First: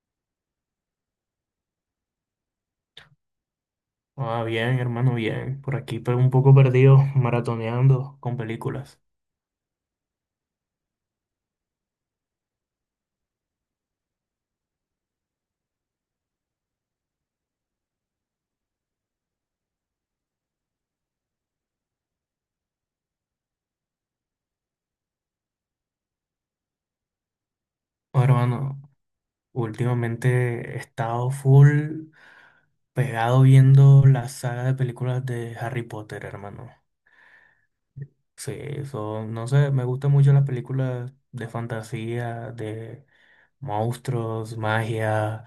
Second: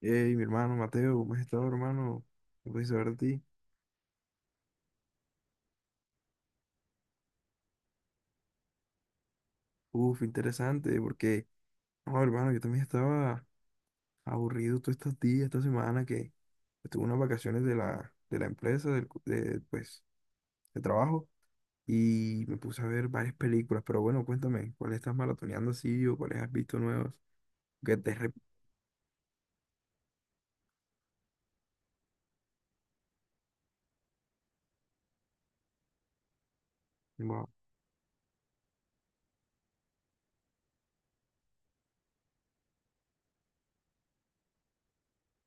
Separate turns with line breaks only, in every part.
Hey, mi hermano Mateo, ¿cómo has estado, hermano? ¿Qué puedes saber de ti?
Bien, hermano, bien. Por aquí pero un poco perdido, maratoneando con películas.
Uf, interesante, porque, no, hermano, yo también estaba aburrido todos estos días, esta semana que estuve unas vacaciones de la empresa, de de trabajo, y me puse a ver varias películas. Pero bueno, cuéntame, ¿cuáles estás maratoneando así o cuáles has visto nuevos? Que te...
Oh,
re-
hermano, últimamente he estado full pegado viendo la saga de películas de Harry Potter, hermano.
Wow.
Sí, eso, no sé, me gustan mucho las películas de fantasía, de monstruos, magia.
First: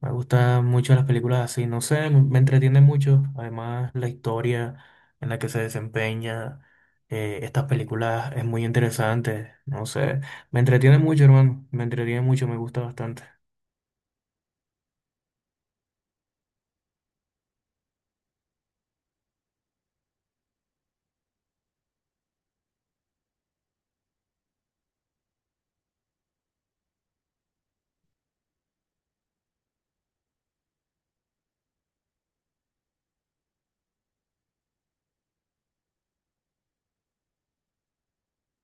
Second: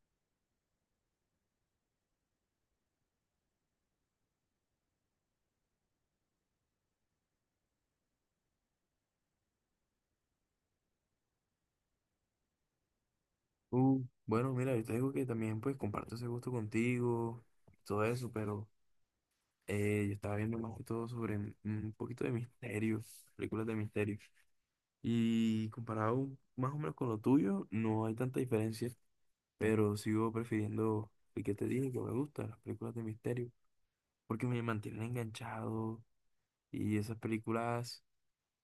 Me gustan mucho las películas así, no sé, me entretiene mucho. Además, la historia en la que se desempeña estas películas es muy interesante. No sé, me entretiene mucho, hermano. Me entretiene mucho, me gusta bastante.
Bueno, mira, yo te digo que también pues comparto ese gusto contigo, todo eso, pero yo estaba viendo más que todo sobre un poquito de misterio, películas de misterio. Y comparado más o menos con lo tuyo, no hay tanta diferencia, pero sigo prefiriendo el que te dije que me gusta, las películas de misterio, porque me mantienen enganchado, y esas películas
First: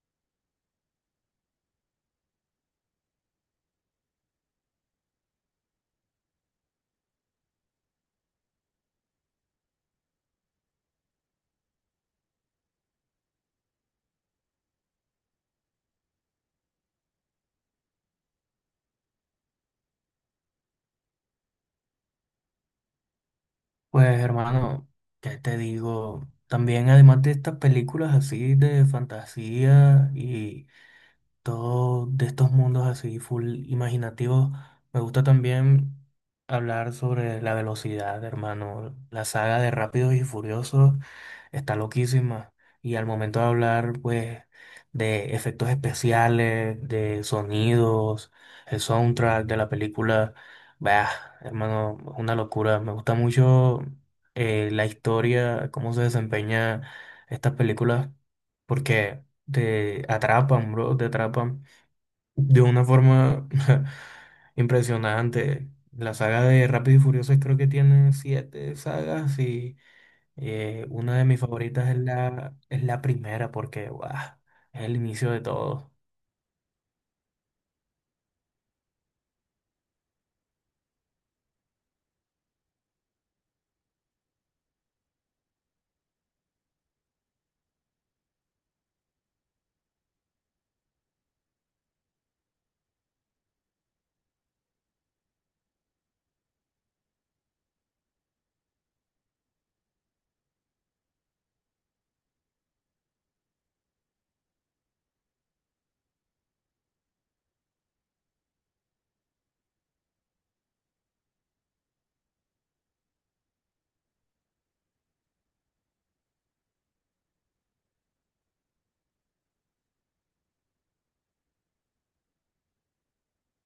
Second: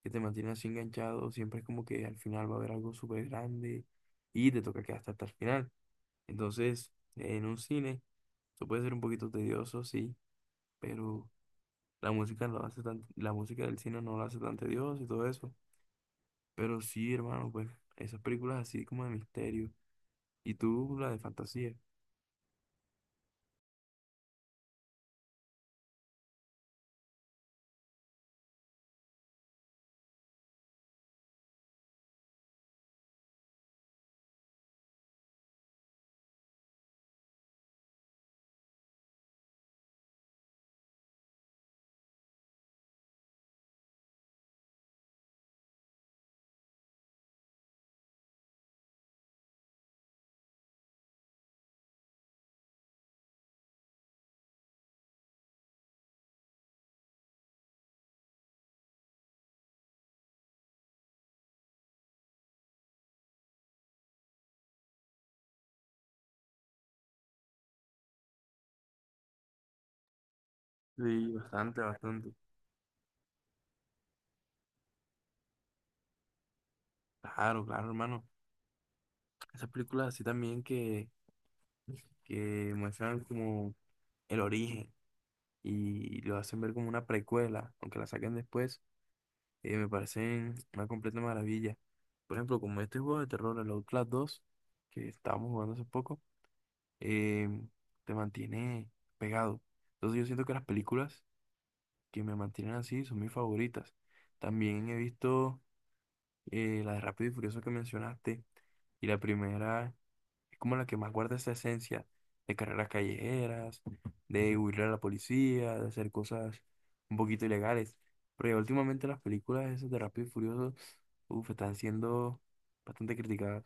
que te mantienen así enganchado, siempre es como que al final va a haber algo súper grande y te toca quedarte hasta el final. Entonces, en un cine, eso puede ser un poquito tedioso, sí, pero... la música lo hace la música del cine no lo hace tan tedioso y todo eso. Pero sí, hermano, pues esas películas así como de misterio. Y tú, la de fantasía.
Pues, hermano, ¿qué te digo? También, además de estas películas así de fantasía y todo de estos mundos así full imaginativos. Me gusta también hablar sobre la velocidad, hermano. La saga de Rápidos y Furiosos está loquísima. Y al momento de hablar, pues, de efectos especiales, de sonidos, el soundtrack de la película, bah, hermano, es una locura. Me gusta mucho la historia, cómo se desempeña estas películas, porque te atrapan, bro, te atrapan de una forma impresionante. La saga de Rápido y Furioso creo que tiene siete sagas y una de
Sí,
mis
bastante,
favoritas es
bastante.
la primera porque, guau, es el inicio de todo.
Claro, claro, hermano. Esas películas así también que muestran como el origen y lo hacen ver como una precuela, aunque la saquen después, me parecen una completa maravilla. Por ejemplo, como este juego de terror, el Outlast 2, que estábamos jugando hace poco. eh, Te mantiene pegado. Entonces yo siento que las películas que me mantienen así son mis favoritas. También he visto la de Rápido y Furioso que mencionaste, y la primera es como la que más guarda esa esencia de carreras callejeras, de huirle a la policía, de hacer cosas un poquito ilegales. Pero ya últimamente las películas esas de Rápido y Furioso, uf, están siendo bastante criticadas.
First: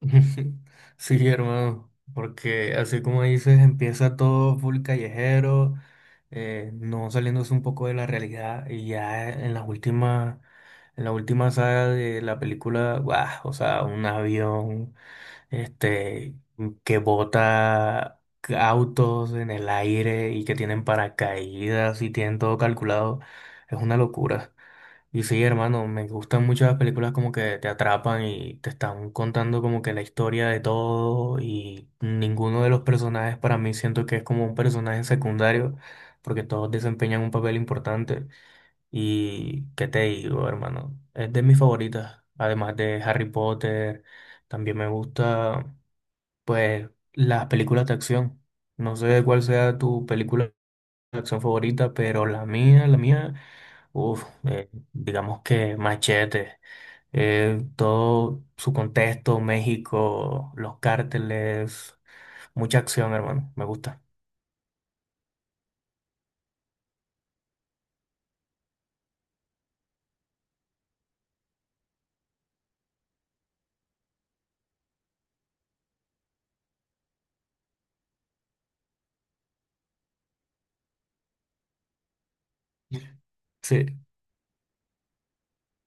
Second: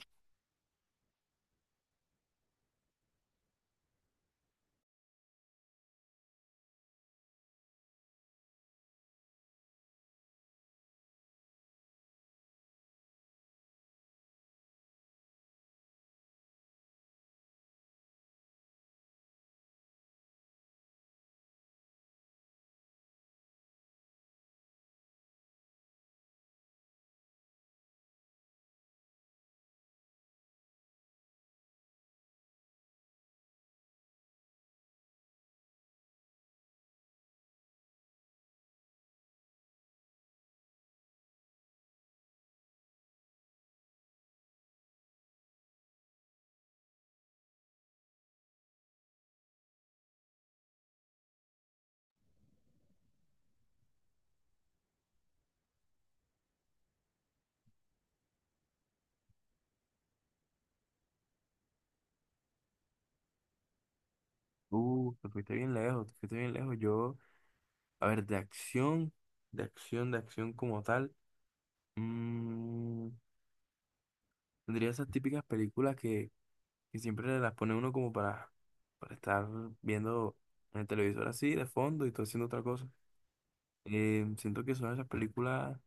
Sí, hermano, porque así como dices, empieza todo full callejero, no saliéndose un poco de la realidad y ya en las últimas, en la última saga de la película, guau, o sea, un avión, este, que bota autos en el aire y que tienen paracaídas y tienen todo calculado, es una locura. Y sí, hermano, me gustan mucho las películas como que te atrapan y te están contando como que la historia de todo y ninguno de los personajes para mí siento que es como un personaje secundario porque todos desempeñan un papel importante y qué te digo, hermano, es de mis favoritas, además de Harry Potter, también me gusta pues las películas de acción. No sé cuál sea tu película de acción favorita, pero la mía. Digamos que Machete, todo su contexto, México, los cárteles, mucha acción, hermano, me gusta.
Te fuiste bien lejos, te fuiste bien lejos. Yo, a ver, de acción, de acción como tal. mm, Tendría esas típicas películas que siempre las pone uno como para estar viendo en el televisor así, de fondo, y todo haciendo otra cosa.
Sí.
Siento que son esas películas,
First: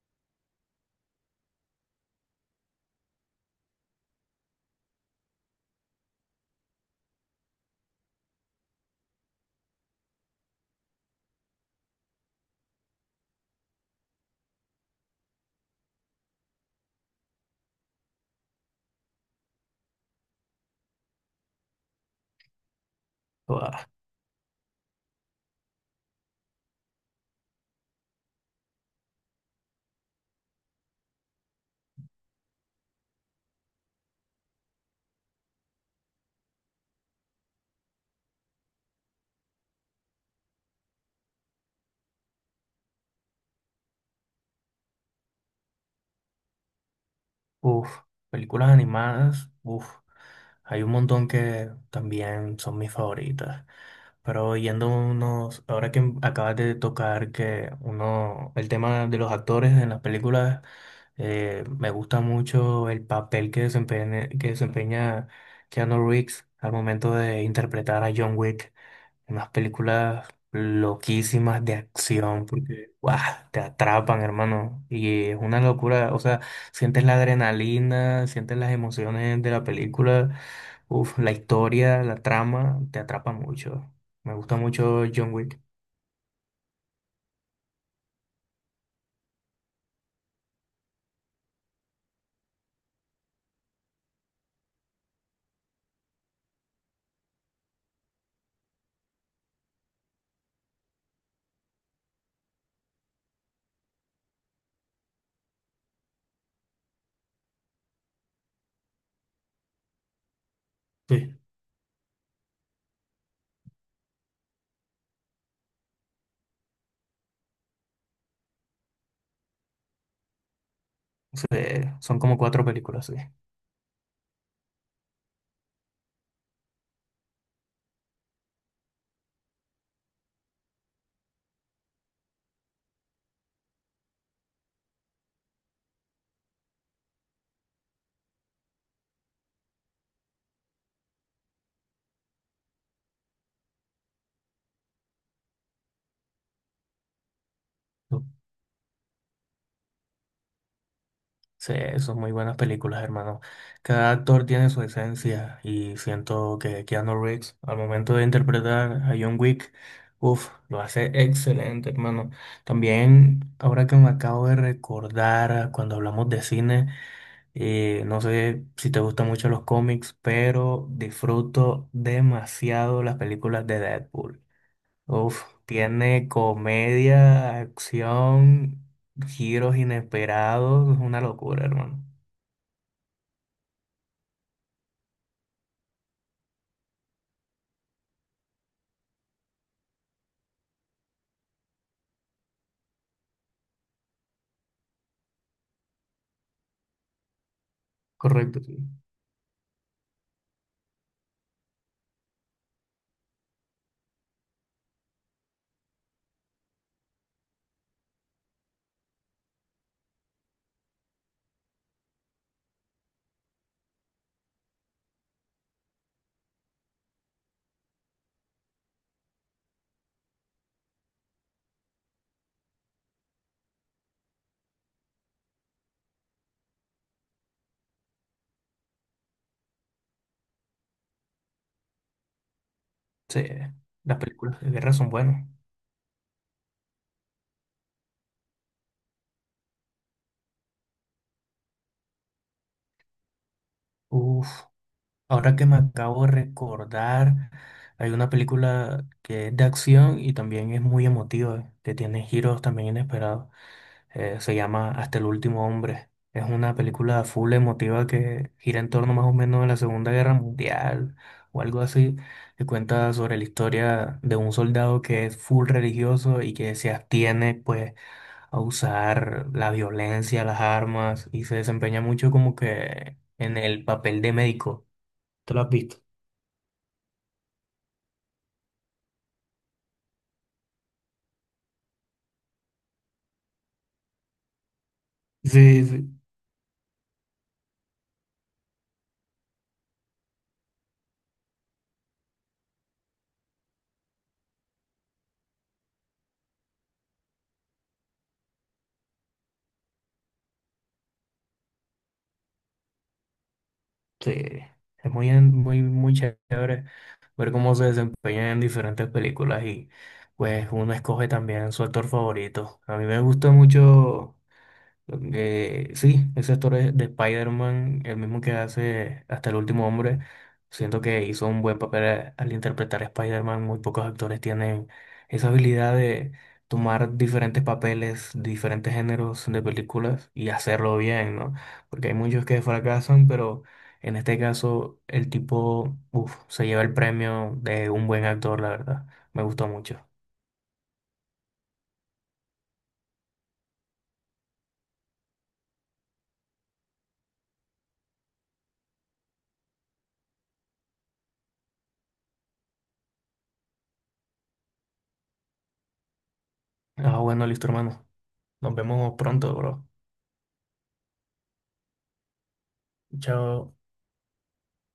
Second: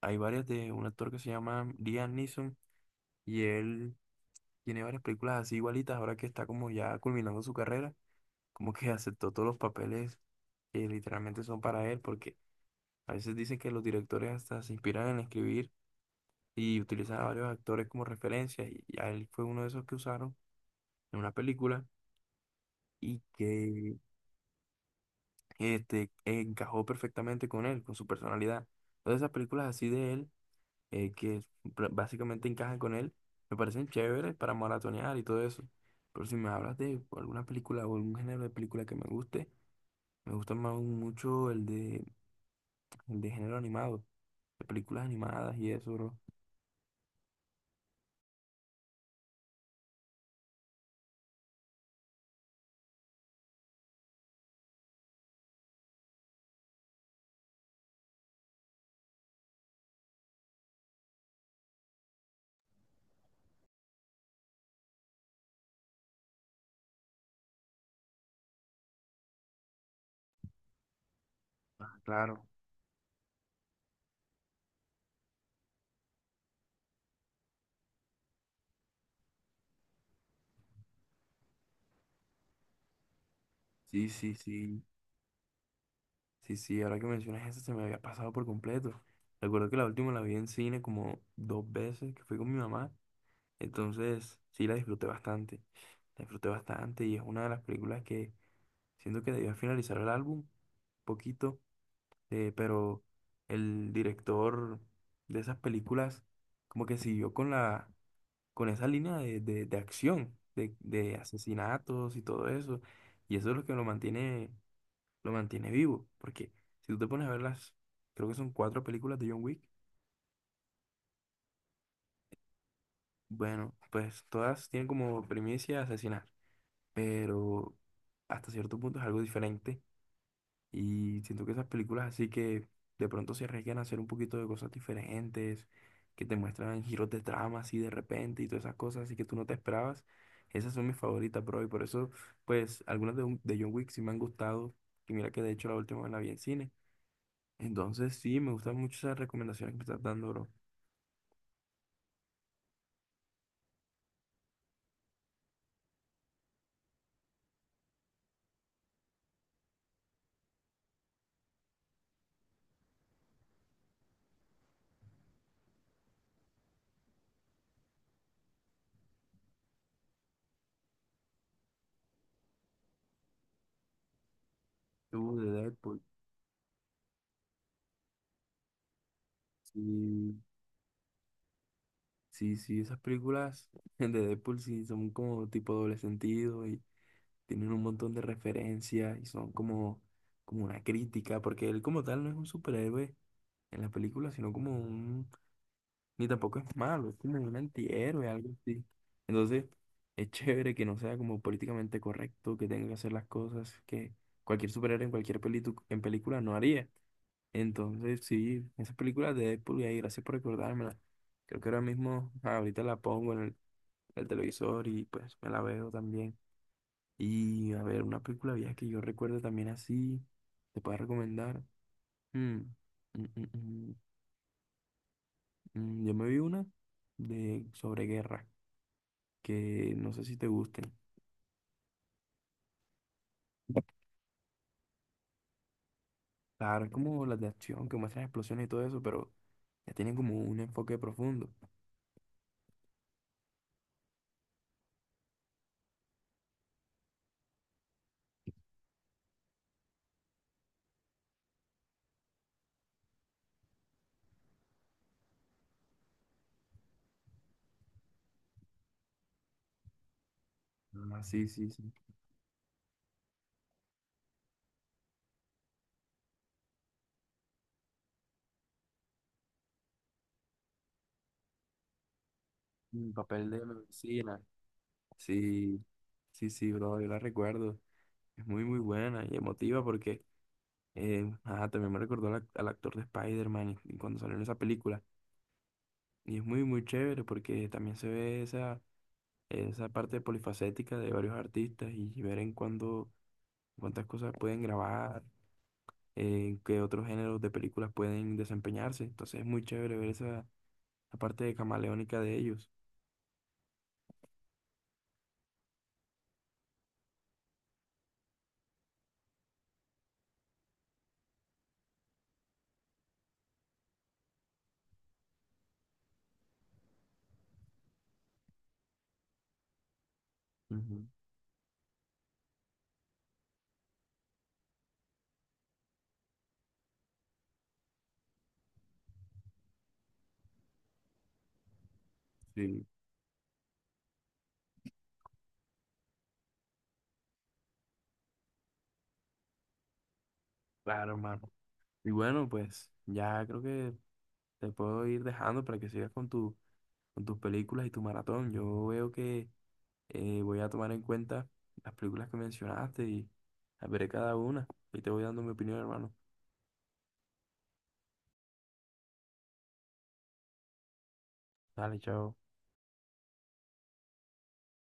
hay varias de un actor que se llama Liam Neeson, y él tiene varias películas así igualitas, ahora que está como ya culminando su carrera, como que aceptó todos los papeles que literalmente son para él, porque a veces dicen que los directores hasta se inspiran en escribir y utilizan a varios actores como referencias, y a él fue uno de esos que usaron en una película y
Guau.
que encajó perfectamente con él, con su personalidad. Entonces esas películas así de él, que pr- básicamente encajan con él, me parecen chéveres para maratonear y todo eso. Pero si me hablas de alguna película o algún género de película que me guste, me gusta más mucho el de género animado, de películas animadas y eso, bro.
Uf, películas animadas, uf, hay un montón que también son mis favoritas. Pero yendo unos, ahora que acabas de tocar que uno, el tema de los actores en las películas, me gusta mucho el papel que desempeña Keanu Reeves al momento de interpretar a John Wick. Unas películas loquísimas de
Ah, claro.
acción, porque ¡guau! Te atrapan, hermano. Y es una locura, o sea, sientes la adrenalina, sientes las emociones de la película, uf, la historia, la trama, te atrapa mucho.
Sí,
Me
sí,
gusta
sí.
mucho John Wick.
Sí, sí, ahora que mencionas eso se me había pasado por completo. Recuerdo que la última la vi en cine como dos veces, que fui con mi mamá. Entonces, sí, la disfruté bastante. La disfruté bastante y es una de las películas que siento que debía finalizar el álbum poquito, pero el director de esas películas como que siguió con con esa línea de acción, de
Sí.
asesinatos y todo eso. Y eso es lo que lo mantiene vivo. Porque si tú te pones a ver creo que son cuatro películas de John Wick,
Sí, son como cuatro películas, sí.
bueno, pues todas tienen como primicia asesinar, pero hasta cierto punto es algo diferente. Y siento que esas películas así que de pronto se arriesgan a hacer un poquito de cosas diferentes, que te muestran giros de trama así de repente y todas esas cosas así que tú no te esperabas. Esas son mis favoritas, bro, y por eso, pues, algunas de John Wick sí me han gustado. Y mira que de hecho la última la vi en cine. Entonces, sí, me gustan mucho esas recomendaciones que me estás dando, bro.
Sí, son muy buenas películas, hermano. Cada actor tiene su esencia y siento que Keanu Reeves, al momento de interpretar a John Wick, uff, lo hace excelente, hermano. También, ahora que me acabo de recordar cuando hablamos de cine, no sé si te gustan mucho los cómics, pero disfruto demasiado las películas de Deadpool.
Tú,
Uf,
de Deadpool.
tiene comedia, acción, giros
Sí,
inesperados, es una locura, hermano.
sí, sí, esas películas de Deadpool sí son como tipo doble sentido y tienen un montón de referencias y son como una crítica, porque él como tal no es un superhéroe en la película, sino como ni tampoco es malo, es como un antihéroe, algo
Correcto, sí.
así. Entonces, es chévere que no sea como políticamente correcto, que tenga que hacer las cosas que cualquier superhéroe en cualquier pelitu- en película no haría. Entonces, sí, esas películas de Deadpool, y ahí, gracias por recordármela. Creo que ahora mismo, ah, ahorita la pongo en el televisor y pues me la veo también. Y a ver, una película vieja que yo recuerdo también así, te puedo recomendar. Mm, mm, mm, mm, yo me vi una de sobre guerra, que no sé si te gusten.
Sí, las películas de guerra son buenas.
Claro, es como las de acción que muestran explosiones y todo eso, pero ya tienen como un enfoque profundo.
Uf, ahora que me acabo de recordar, hay una película que es de acción y también es muy emotiva, que tiene giros también inesperados. Se llama Hasta el último hombre. Es una película full emotiva que gira en torno más o menos a la Segunda Guerra Mundial
Ah, sí,
o
sí,
algo
sí.
así, que cuenta sobre la historia de un soldado que es full religioso y que se abstiene, pues a usar la violencia, las armas y se desempeña mucho como
El
que
papel
en
de la
el papel de
vecina.
médico. ¿Te lo has
Sí.
visto?
Sí, sí, bro, yo la recuerdo. Es muy, muy buena y emotiva porque ajá, también me recordó al, ac- al actor de Spider-Man y cuando salió en esa película.
Sí, sí,
Y es muy, muy chévere porque también se ve esa parte polifacética de varios artistas y ver en cuántas cosas pueden grabar, en qué otros géneros de películas pueden desempeñarse. Entonces es muy chévere ver la parte de camaleónica de ellos.
sí. Es muy chévere ver cómo se desempeña en diferentes películas y pues uno escoge también su actor favorito. A mí me gusta mucho. Sí, ese actor es de Spider-Man, el mismo que hace Hasta el último hombre, siento
Ujú.
que hizo un buen papel al interpretar a Spider-Man. Muy pocos actores tienen esa habilidad de tomar diferentes papeles, diferentes géneros de películas y hacerlo bien, ¿no? Porque hay muchos que
Sí,
fracasan, pero en este caso el tipo, uf, se lleva el premio de un buen actor, la verdad. Me gustó mucho.
claro, hermano. Y bueno, pues ya creo que te puedo ir dejando para que sigas con tu con tus películas y tu maratón. Yo veo que voy a tomar en cuenta las películas que mencionaste y las veré cada una. Y te voy dando mi opinión, hermano.
Ah, bueno, listo, hermano. Nos vemos pronto, bro.
Dale, chao.
Chao.